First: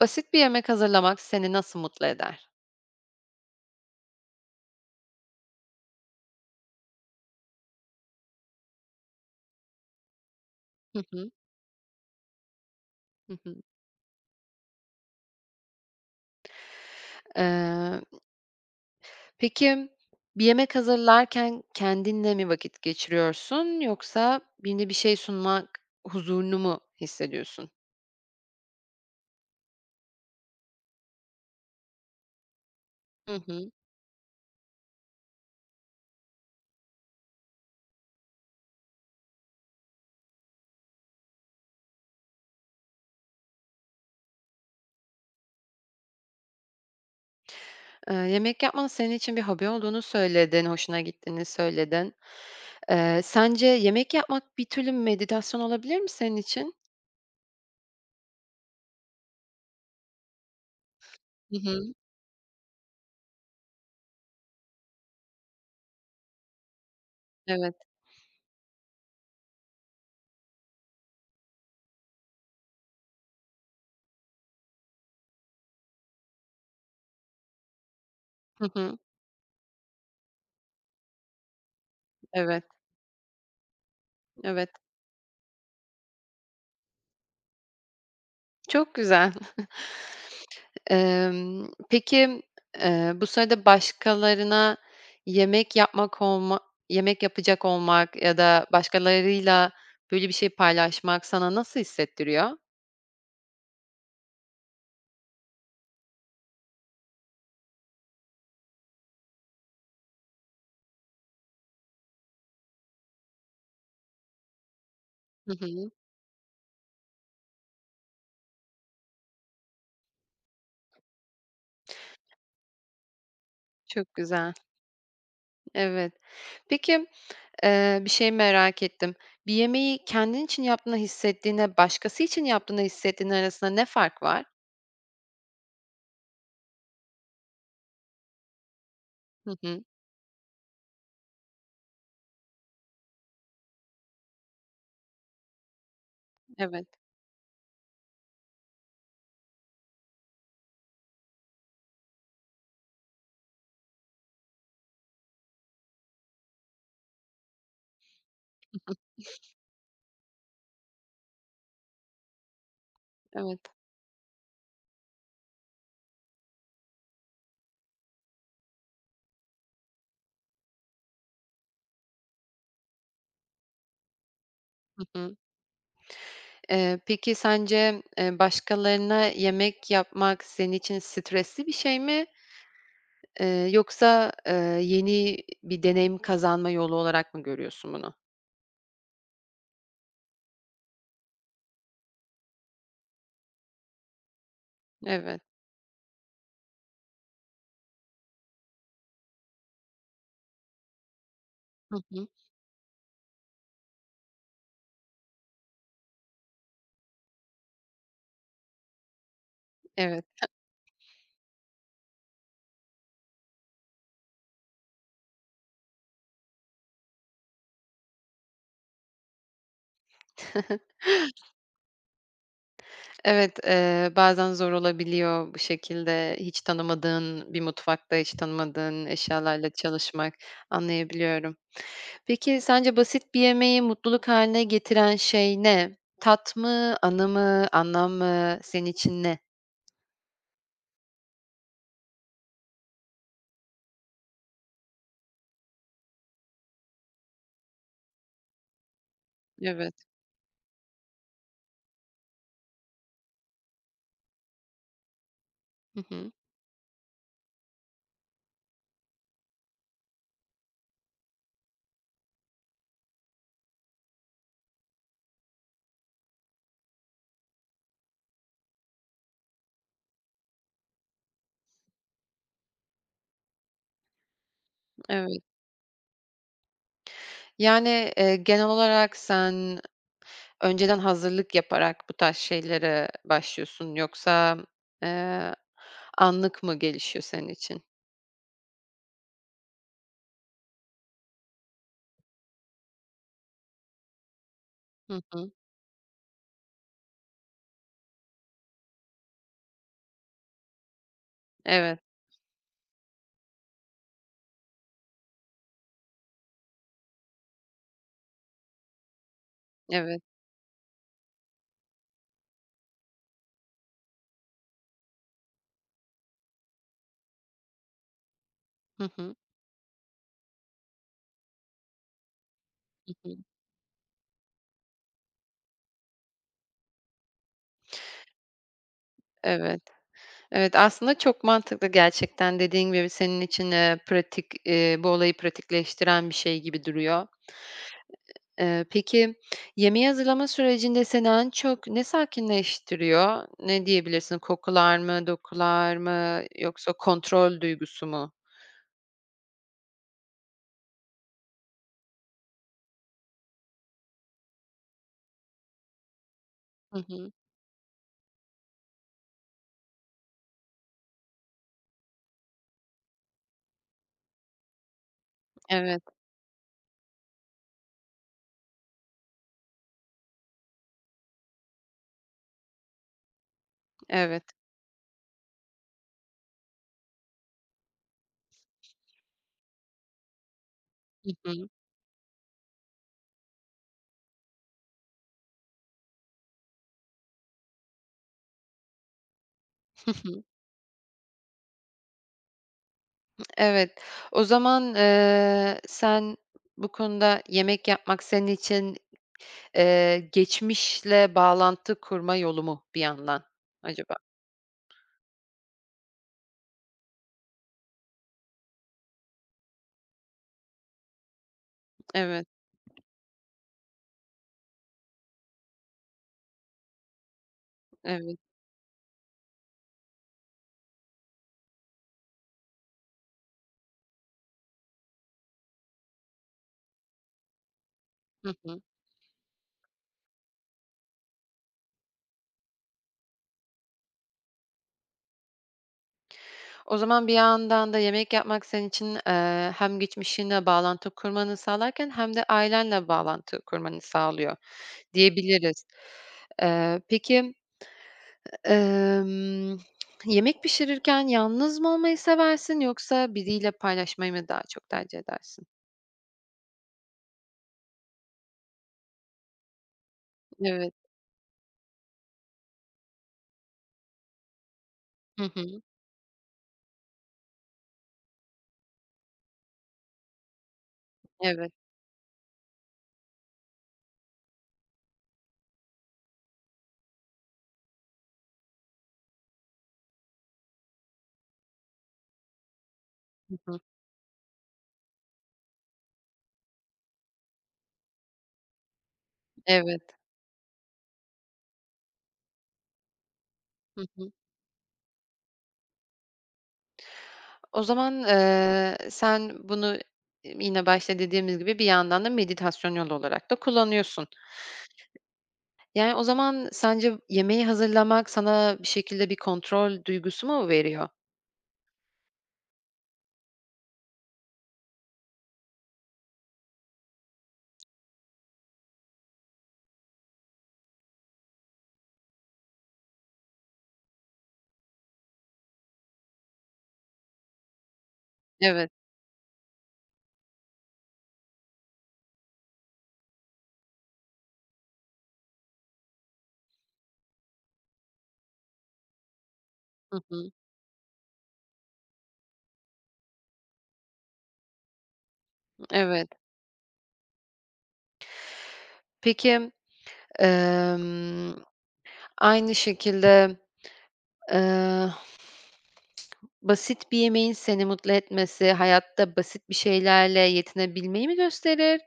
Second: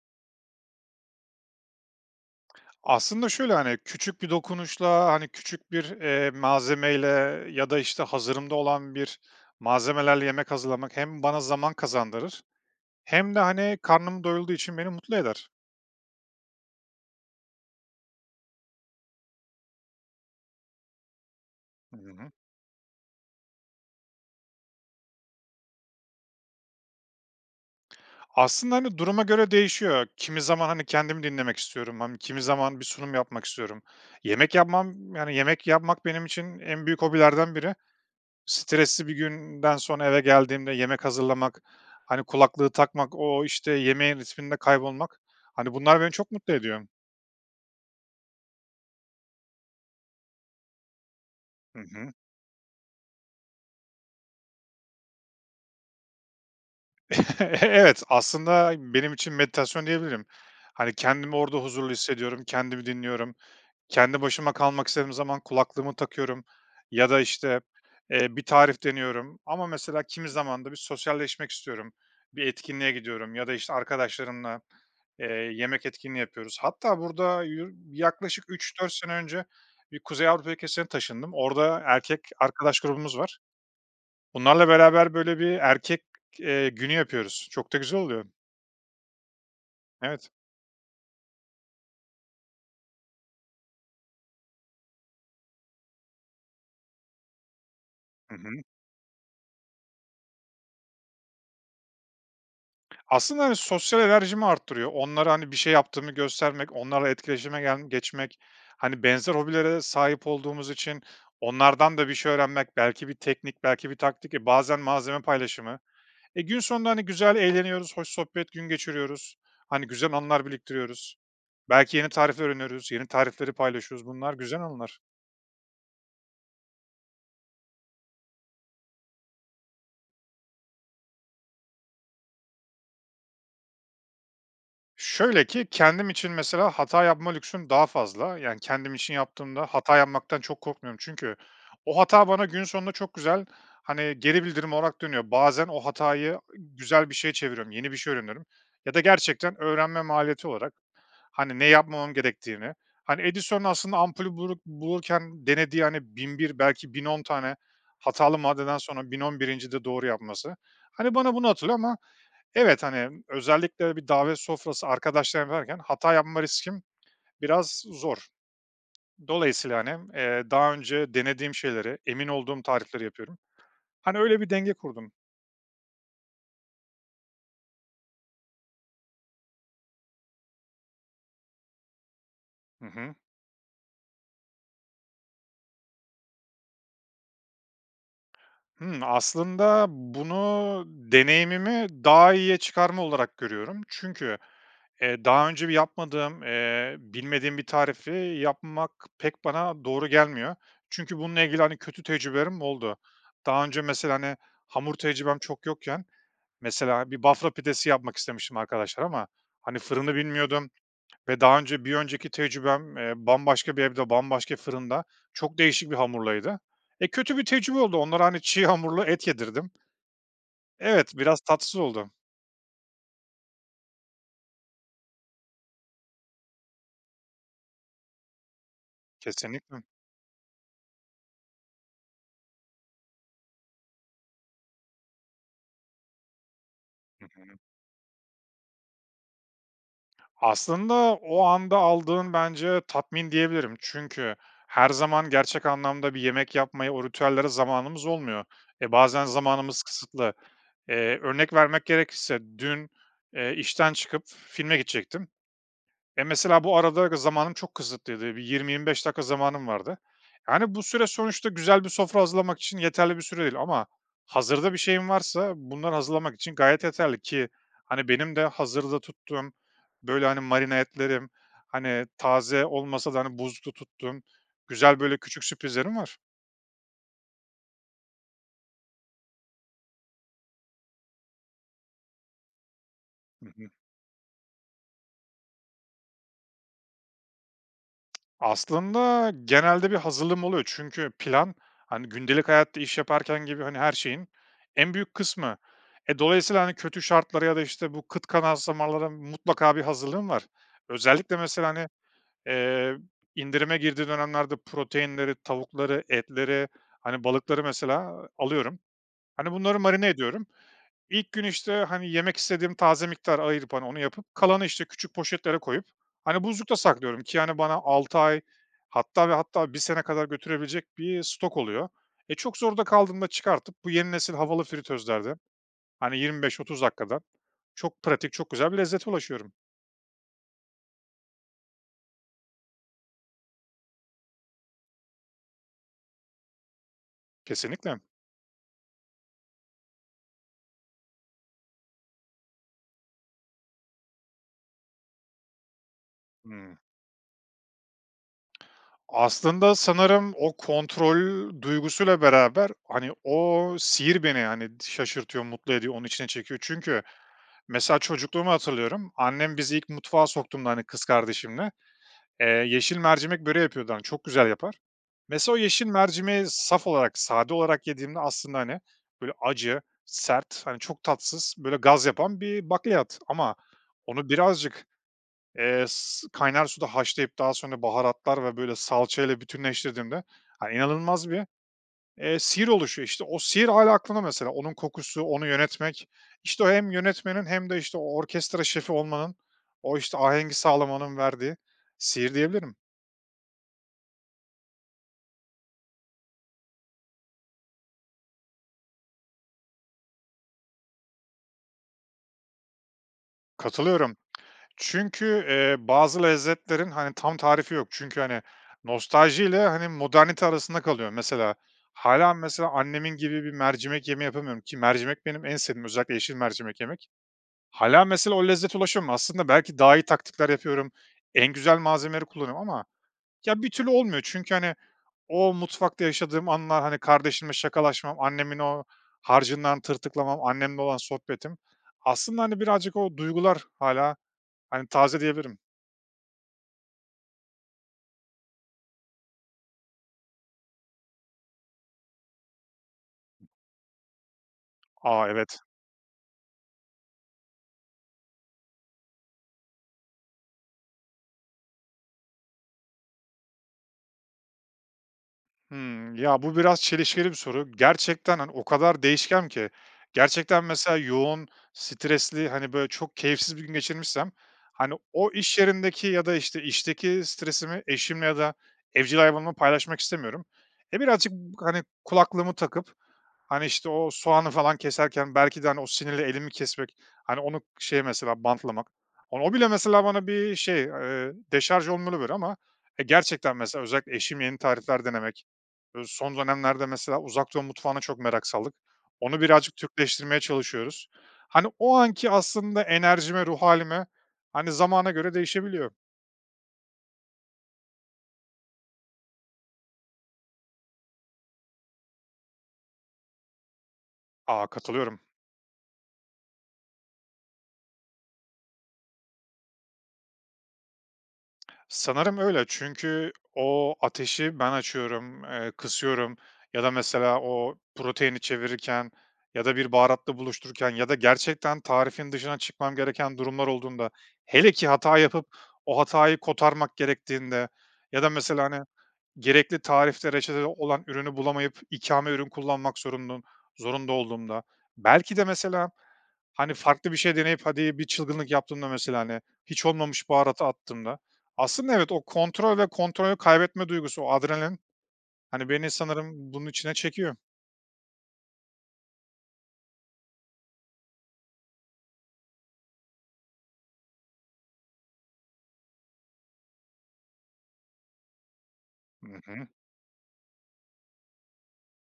Basit bir yemek hazırlamak seni nasıl mutlu eder? Aslında şöyle, hani, küçük bir dokunuşla, hani, küçük bir, eee, malzemeyle ya da, işte, hazırımda olan bir malzemelerle yemek hazırlamak Hı hem hı. bana zaman kazandırır hem Hı de, hı. hani, karnım doyulduğu için beni mutlu eder. Eee Peki, bir yemek hazırlarken Hı hı. kendinle mi vakit geçiriyorsun yoksa yeni bir şey sunmak huzurunu mu hissediyorsun? Aslında, hani, duruma göre değişiyor. Kimi zaman, hani, kendimi dinlemek istiyorum mım kimi zaman bir sunum Hı yapmak hı. istiyorum. Yemek yapmam, yani, yemek yapmak, benim için en büyük hobilerden biri. Stresli bir günden sonra eve geldiğimde yemek hazırlamak, hani, kulaklığı takmak, o, işte, yemeğin ritminde kaybolmak, hani, bunlar beni çok mutlu ediyor. Eee, yemek yapmanın senin için bir hobi olduğunu söyledin, hoşuna gittiğini Hı hı. söyledin. Eee, sence yemek yapmak bir türlü meditasyon olabilir mi senin için? Evet, aslında benim için meditasyon diyebilirim. Hani, kendimi orada Hı huzurlu hı. hissediyorum, kendimi dinliyorum. Kendi başıma kalmak istediğim zaman kulaklığımı takıyorum ya da, işte, Evet. eee, bir tarif deniyorum. Ama, mesela, kimi zaman da bir sosyalleşmek istiyorum, bir etkinliğe gidiyorum ya da, işte, arkadaşlarımla, eee, yemek etkinliği yapıyoruz. Hatta burada yu yaklaşık Hı 3-4 hı. sene önce bir Kuzey Avrupa ülkesine taşındım. Orada erkek Evet. arkadaş grubumuz var. Bunlarla Evet. beraber, böyle, bir erkek, eee, günü yapıyoruz. Çok da güzel oluyor. Çok güzel. Evet. Emm, peki, eee, bu sırada başkalarına yemek yapmak olma yemek yapacak olmak Hı ya hı. da başkalarıyla, böyle bir şey paylaşmak sana nasıl hissettiriyor? Aslında, hani, sosyal enerjimi arttırıyor. Onlara, hani, bir şey yaptığımı göstermek, onlarla etkileşime gelm geçmek Hani, benzer hobilere sahip olduğumuz için onlardan da bir şey öğrenmek, belki bir teknik, belki bir taktik ve bazen malzeme Hı paylaşımı. hı. E, gün sonunda, hani, güzel eğleniyoruz, hoş sohbet, gün geçiriyoruz. Hani, güzel anılar biriktiriyoruz. Belki yeni tarif öğreniyoruz. Yeni tarifleri paylaşıyoruz. Çok Bunlar güzel. güzel anılar. Evet. Peki, eee, bir şey merak ettim: Bir yemeği kendin için yaptığını hissettiğinle, başkası için yaptığını hissettiğin arasında ne fark var? Şöyle ki, kendim için, mesela, hata yapma lüksüm daha fazla. Yani, kendim için Hı yaptığımda hı. hata yapmaktan çok korkmuyorum çünkü o hata bana gün sonunda çok güzel, hani, geri bildirim olarak dönüyor. Bazen o hatayı Evet. güzel bir şeye çeviriyorum, yeni bir şey öğreniyorum ya da gerçekten öğrenme maliyeti olarak, hani, ne yapmamam gerektiğini, hani, Edison'un aslında ampulü bulur bulurken denediği, hani, 1001, belki, 1010 tane hatalı maddeden sonra, 1011'incide doğru yapması, hani, bana bunu hatırlıyor Ama evet, hani, Evet. özellikle de bir davet sofrası, arkadaşlarım varken hata yapma riskim biraz zor. Dolayısıyla, hani, eee, daha önce denediğim şeyleri, emin olduğum tarifleri yapıyorum. Hani, öyle bir denge Hı kurdum. hı. Eee, peki, sence, eee, başkalarına yemek yapmak senin için stresli bir şey mi, Hı hı. eee, yoksa, eee, yeni bir deneyim kazanma yolu olarak mı görüyorsun bunu? Hımm, aslında bunu deneyimimi daha iyiye çıkarma olarak görüyorum çünkü, eee, Evet. daha önce bir yapmadığım, eee, bilmediğim bir tarifi yapmak pek bana doğru gelmiyor. Çünkü bununla ilgili, hani, Hı kötü hı. tecrübelerim oldu. Daha önce, mesela, hani, hamur tecrübem çok yokken, mesela, bir Bafra pidesi yapmak istemiştim arkadaşlara ama, hani, fırını Evet. bilmiyordum. Ve daha önce, bir önceki tecrübem, eee, bambaşka bir evde, bambaşka fırında, çok değişik bir hamurlaydı. E, kötü bir tecrübe oldu. Onlara, hani, çiğ hamurla et yedirdim. Evet, biraz tatsız oldu. Evet, eee, bazen zor olabiliyor. Bu şekilde, hiç tanımadığın bir mutfakta, hiç tanımadığın eşyalarla Kesinlikle. çalışmak, anlayabiliyorum. Peki, sence basit bir yemeği mutluluk hâline getiren şey ne? Tat mı, Hı anı hı. mı, anlam mı, senin için ne? Aslında, o anda aldığın bence tatmin diyebilirim. Çünkü her zaman gerçek anlamda bir yemek yapmaya, o ritüellere zamanımız olmuyor. E, bazen zamanımız Evet. kısıtlı. Eee, örnek vermek gerekirse dün, eee, işten çıkıp filme gidecektim. Hı Eee, hı. mesela, bu arada g zamanım çok kısıtlıydı. Bir 20-25 dakika zamanım vardı. Yani, bu süre sonuçta güzel bir sofra hazırlamak için yeterli bir süre değil ama hazırda bir şeyim varsa bunları hazırlamak için gayet yeterli. Ki, hani, benim de hazırda tuttuğum, böyle, hani, marine etlerim, hani, taze olmasa da, hani, buzlukta tuttuğum güzel, böyle Evet. küçük sürprizlerim var. Yani, eee, genel olarak sen önceden hazırlık yaparak bu tarz şeylere Hı hı. başlıyorsun. Yoksa, eee, anlık mı gelişiyor senin için? Aslında, genelde bir hazırlığım oluyor çünkü plan, hani, gündelik hayatta iş yaparken gibi, hani, her şeyin en büyük Hı hı. kısmı. E, dolayısıyla, hani, kötü şartlara ya da, işte, bu kıt kanaat zamanlara mutlaka bir hazırlığım var. Özellikle mesela, hani, Evet. eee, indirime girdiği dönemlerde proteinleri, tavukları, etleri, hani, balıkları, mesela, alıyorum. Hani, bunları marine Evet. ediyorum. İlk gün, işte, hani, yemek istediğim taze miktarı ayırıp, hani, onu yapıp, kalanı, işte, küçük poşetlere koyup, hani, buzlukta saklıyorum ki, hani, bana 6 ay Hı hatta hı. ve hatta 1 sene kadar götürebilecek bir stok oluyor. E, çok zorda Hı kaldığımda hı. çıkartıp bu yeni nesil havalı fritözlerde, hani, 25-30 dakikada çok pratik, çok güzel bir lezzete ulaşıyorum. Evet. Evet, aslında çok mantıklı gerçekten, dediğin gibi, senin için, eee, pratik, eee, bu olayı pratikleştiren bir şey gibi duruyor. Kesinlikle. Eee, peki, yemeği hazırlama sürecinde seni en çok ne sakinleştiriyor? Ne diyebilirsin? Kokular mı, dokular mı Hıı. yoksa kontrol duygusu mu? Aslında, sanırım o kontrol duygusuyla beraber, hani, o sihir beni, hani, şaşırtıyor, mutlu ediyor, onun içine çekiyor. Hı Çünkü, hı. mesela, çocukluğumu hatırlıyorum, annem bizi ilk mutfağa soktuğunda, hani, kız kardeşimle, eee, yeşil mercimek böreği yapıyordu, hani, çok güzel yapar. Mesela, o yeşil Evet. mercimeği saf olarak, sade olarak yediğimde, aslında, hani, böyle acı, sert, hani, çok tatsız, böyle, gaz yapan bir bakliyat. Ama onu Evet. birazcık, eee, s kaynar suda haşlayıp daha sonra baharatlar ve böyle salçayla bütünleştirdiğimde, hani, inanılmaz Hı bir, hı. eee, sihir oluşuyor. İşte, o sihir hâlâ aklımda mesela, onun kokusu, onu yönetmek, işte, o hem yönetmenin hem de işte, o orkestra şefi olmanın, o Hı işte, hı. ahengi sağlamanın verdiği sihir diyebilirim. Evet. O zaman, eee, sen bu konuda yemek yapmak senin için, eee, geçmişle bağlantı kurma yolu mu bir yandan acaba? Katılıyorum. Çünkü, eee, bazı lezzetlerin, hani, tam tarifi yok. Çünkü, hani, nostaljiyle, hani, modernite arasında kalıyor. Mesela, hâlâ, Evet. mesela, annemin gibi bir mercimek yemeği yapamıyorum. Ki mercimek benim en sevdiğim, özellikle yeşil mercimek yemek. Hâlâ, mesela, Evet. o lezzete ulaşamıyorum. Aslında belki daha iyi taktikler yapıyorum, en güzel malzemeleri kullanıyorum ama ya, bir türlü olmuyor. Çünkü, hani, o mutfakta yaşadığım anlar, hani, kardeşimle şakalaşmam, Hı annemin hı. o harcından tırtıklamam, annemle olan sohbetim, aslında, hani, birazcık o duygular hâlâ, hani, taze diyebilirim. O zaman bir yandan da yemek yapmak senin için, eee, hem geçmişinle bağlantı kurmanı sağlarken hem de ailenle bağlantı kurmanı sağlıyor A! Evet. diyebiliriz. Eee, peki, emm, yemek pişirirken yalnız mı olmayı seversin yoksa biriyle paylaşmayı mı daha çok tercih edersin? Hıı. Ya, bu biraz çelişkili bir soru. Gerçekten, hani, o kadar değişken ki. Gerçekten, Evet. mesela, yoğun, stresli, hani, böyle çok keyifsiz bir gün geçirmişsem, hani, o Hı iş hı. yerindeki ya da, işte, işteki stresimi eşim ya da evcil hayvanımla paylaşmak istemiyorum. E, birazcık b Evet. hani, kulaklığımı takıp, hani, işte, o soğanı falan keserken belki de, hani, o sinirle elimi kesmek, hani, onu şeye, mesela, bantlamak Hani, o bile, mesela, bana bir şey, eee, deşarj [unintelligible] ama. E, gerçekten, Hı hı. mesela, özellikle eşim yeni tarifler denemek, uuu, son dönemlerde, mesela, Uzak Doğu mutfağına çok merak saldık. Onu birazcık Evet. Türkleştirmeye çalışıyoruz. Hani, o anki aslında enerjime, ruh Hı hâlime, hı. hani, zamana göre değişebiliyor. O zaman, eee, sen bunu y yine başta dediğimiz gibi bir yandan da meditasyon yolu olarak da kullanıyorsun. A! Katılıyorum. Yani, o zaman sence v yemeği hazırlamak sana bir şekilde bir kontrol duygusu mu veriyor? Sanırım öyle. Çünkü o ateşi ben açıyorum, eee, kısıyorum ya da, mesela, o proteini çevirirken ya da bir baharatla buluştururken ya da gerçekten tarifin dışına çıkmam gereken durumlar olduğunda, hele ki hata yapıp o hatayı kotarmak gerektiğinde ya da, mesela, hani, Evet. gerekli tarifte, reçetede olan ürünü bulamayıp ikame ürün kullanmak zorunlum zorunda olduğumda, belki de, mesela, hani, farklı bir şey deneyip, hadi bir çılgınlık yaptığımda, mesela, hani, hiç Hı olmamış hı. baharatı attığımda, aslında evet, o kontrol ve kontrolü kaybetme duygusu, o adrenalin, hani, beni Evet. sanırım bunun içine çekiyor. Peki. Emm, aynı şekilde, eee, basit bir yemeğin seni mutlu etmesi Hı hayatta hı. basit bir şeylerle yetinebilmeyi mi gösterir,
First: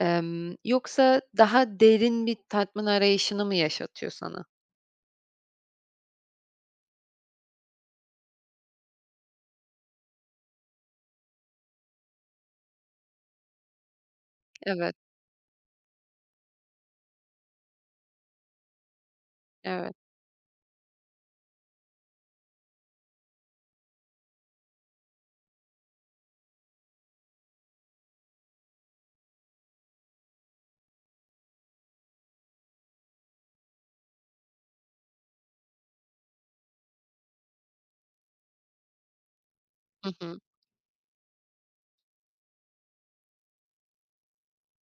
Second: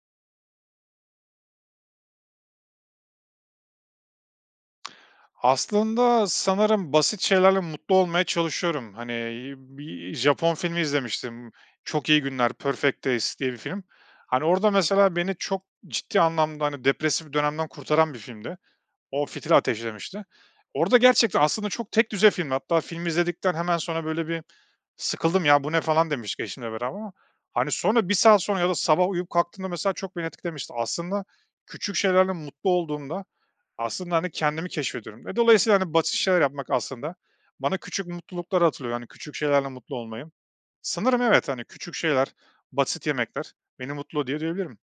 emm, yoksa daha derin bir tatmin arayışını mı yaşatıyor sana? Aslında, sanırım basit şeylerle mutlu olmaya çalışıyorum. Hani, bir, iii, Japon filmi izlemiştim, "Çok İyi Günler", "Perfect Days" diye bir film. Hani, orada, Evet. mesela, beni çok ciddi anlamda, hani, depresif dönemden kurtaran bir filmdi. O fitili Evet. ateşlemişti. Orada gerçekten, aslında, çok tekdüze filmdi. Hatta filmi izledikten hemen sonra böyle bir sıkıldım, "Ya, bu ne?" falan demiştik eşimle beraber ama, hani, sonra 1 saat sonra ya da sabah uyuyup kalktığımda, mesela, çok beni etkilemişti. Aslında, küçük şeylerle mutlu olduğumda, aslında, hani, kendimi keşfediyorum. E, dolayısıyla, hani, basit şeyler yapmak, aslında, bana küçük mutlulukları hatırlatıyor. Hani, küçük şeylerle mutlu Hı olmayı. hı. Sanırım evet, hani, küçük şeyler, basit yemekler beni mutlu ediyor diyebilirim.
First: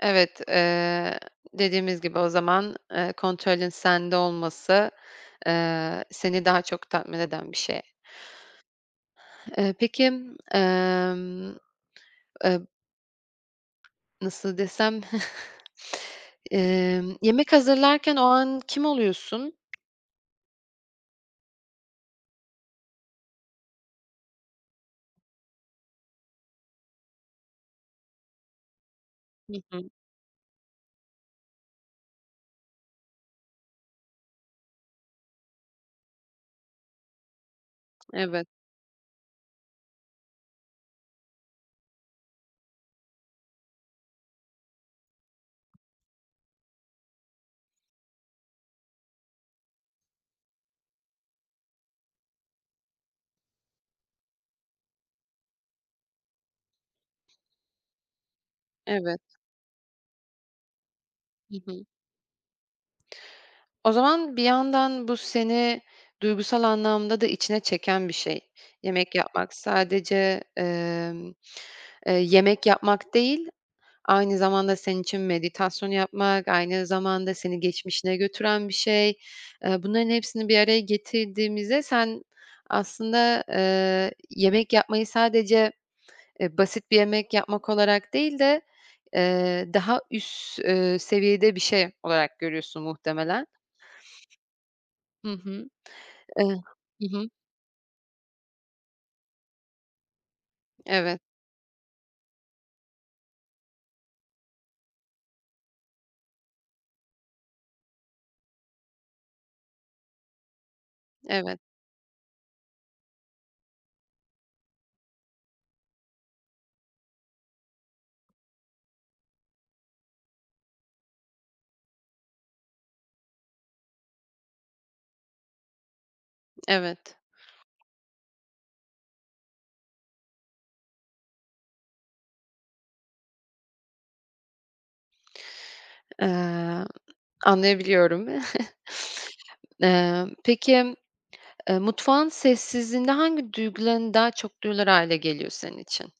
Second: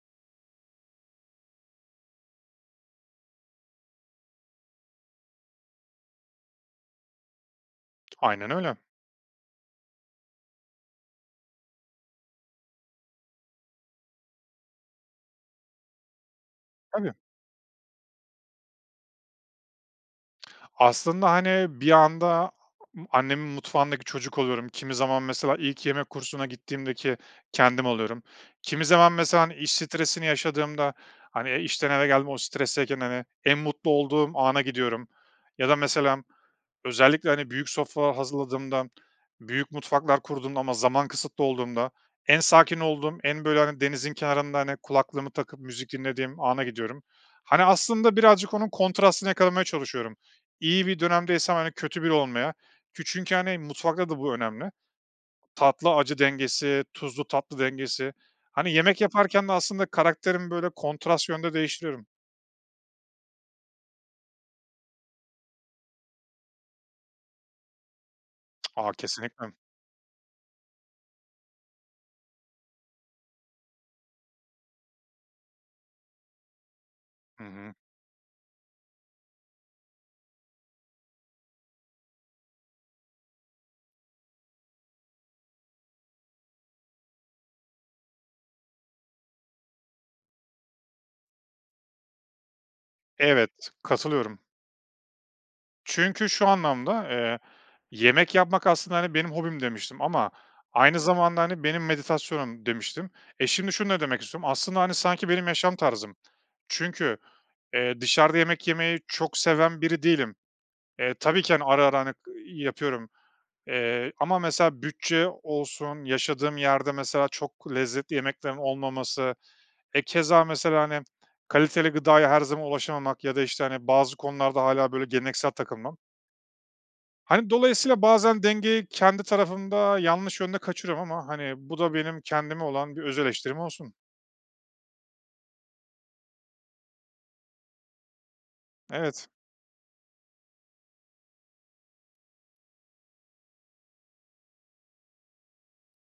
Evet, eee, dediğimiz gibi o zaman, eee, kontrolün sende olması, eee, seni daha çok tatmin eden bir şey. Aynen öyle. Eee, peki, emm, eee Nasıl desem? Tabii. Emm, yemek hazırlarken o an kim oluyorsun? Aslında, hani, bir anda annemin mutfağındaki çocuk oluyorum. Kimi zaman, mesela, ilk yemek kursuna gittiğimdeki kendim oluyorum, kimi zaman, mesela, hani, Hı iş hı. stresini yaşadığımda, hani, işten eve geldim, o stresteyken, hani, en mutlu olduğum ana gidiyorum ya da mesela, özellikle, hani, büyük sofralar Evet. hazırladığımda, büyük mutfaklar kurduğumda ama zaman kısıtlı olduğunda en sakin olduğum, en böyle, hani, denizin kenarında, hani, kulaklığımı takıp müzik dinlediğim ana gidiyorum. Hani, aslında birazcık onun kontrastını yakalamaya çalışıyorum. İyi bir dönemdeysem, hani, kötü biri olmaya. Kü çünkü, hani, mutfakta da bu önemli, tatlı acı dengesi, tuzlu tatlı dengesi. Hani, yemek Evet. yaparken de aslında karakterimi, böyle, kontrast yönde Hı hı. değiştiriyorum. O zaman, bir yandan bu seni duygusal anlamda da içine çeken bir şey. A! Yemek Kesinlikle. yapmak sadece, emm, eee, yemek yapmak değil, aynı zamanda senin için meditasyon yapmak, aynı zamanda Hı seni hı. geçmişine götüren bir şey. Eee, bunların hepsini bir araya getirdiğimizde sen aslında, eee, yemek yapmayı sadece, eee, basit bir yemek yapmak olarak değil de, eee, daha üst, eee, seviyede bir şey olarak görüyorsun, muhtemelen. Evet, katılıyorum. Hı hı. Çünkü Eh şu Hı anlamda, hı. eee, yemek yapmak aslında, hani, benim hobim demiştim ama aynı Evet. zamanda, hani, benim meditasyonum demiştim. E, şimdi şunu da demek istiyorum. Aslında, hani, sanki benim yaşam tarzım. Çünkü, eee, dışarıda yemek yemeyi çok seven biri değilim. E, tabii ki, Evet. hani, ara ara, hani, yapıyorum, eee, ama mesela, bütçe olsun, yaşadığım yerde, mesela, çok lezzetli yemeklerin olmaması, e, keza mesela, hani, kaliteli gıdaya her zaman ulaşamamak ya da işte, hani, bazı konularda hâlâ böyle geleneksel takılmam Evet. Hani, dolayısıyla bazen dengeyi kendi tarafımda yanlış yönde kaçırıyorum ama, hani, bu da benim kendime olan bir öz eleştirim olsun. Eee, anlayabiliyorum. Evet. Eee, peki, eee, mutfağın sessizliğinde hangi duyguların daha çok duyulur hâle geliyor senin için?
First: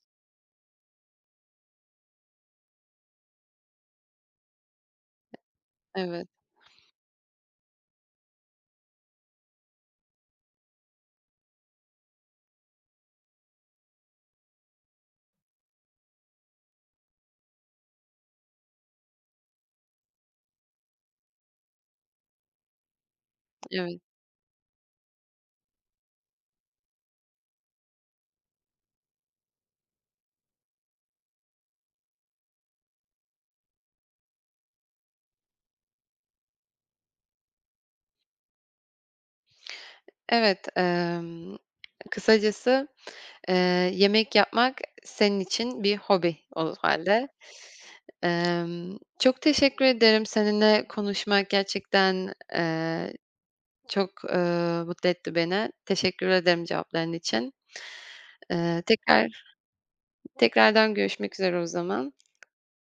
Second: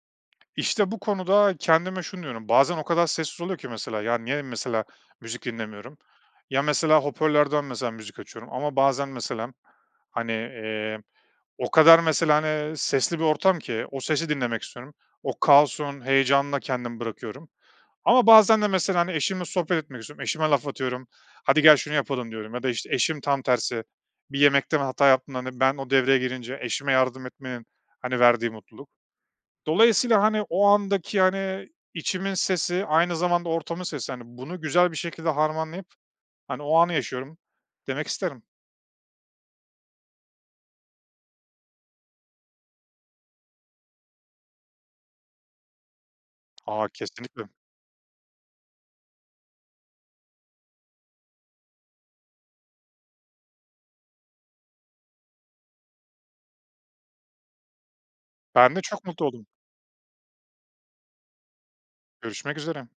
İşte, bu konuda kendime şunu diyorum, bazen o kadar sessiz oluyor ki, mesela, ya, niye, mesela, müzik dinlemiyorum? Evet. Ya, mesela, hoparlörden, mesela, müzik açıyorum ama bazen, meselem, hani, iii, o kadar, mesela, hani, ııı, sesli bir ortam ki o sesi dinlemek istiyorum. O kaosun heyecanına kendimi bırakıyorum. Ama bazen de, mesela, hani, eşimle sohbet etmek istiyorum, eşime laf atıyorum, "Hadi gel, şunu yapalım." diyorum. Ya da, işte, eşim tam tersi, Evet. bir yemekte [unintelligible] hata yaptığında, hani, ben, o devreye girince eşime yardım etmenin, hani, verdiği mutluluk. Dolayısıyla, hani, o andaki, hani, içimin sesi, aynı zamanda ortamın sesi. Hani, bunu güzel bir şekilde harmanlayıp, hani, o anı yaşıyorum demek isterim. Evet, emm, kısacası, eee, yemek yapmak senin için bir hobi o A, hâlde. kesinlikle. Emm, çok teşekkür ederim. Seninle konuşmak gerçekten, eee, çok, eee, mutlu etti beni. Teşekkür ederim cevapların için. Ben de Eee, çok mutlu tekrar oldum. tekrardan görüşmek üzere o zaman. Görüşmek üzere.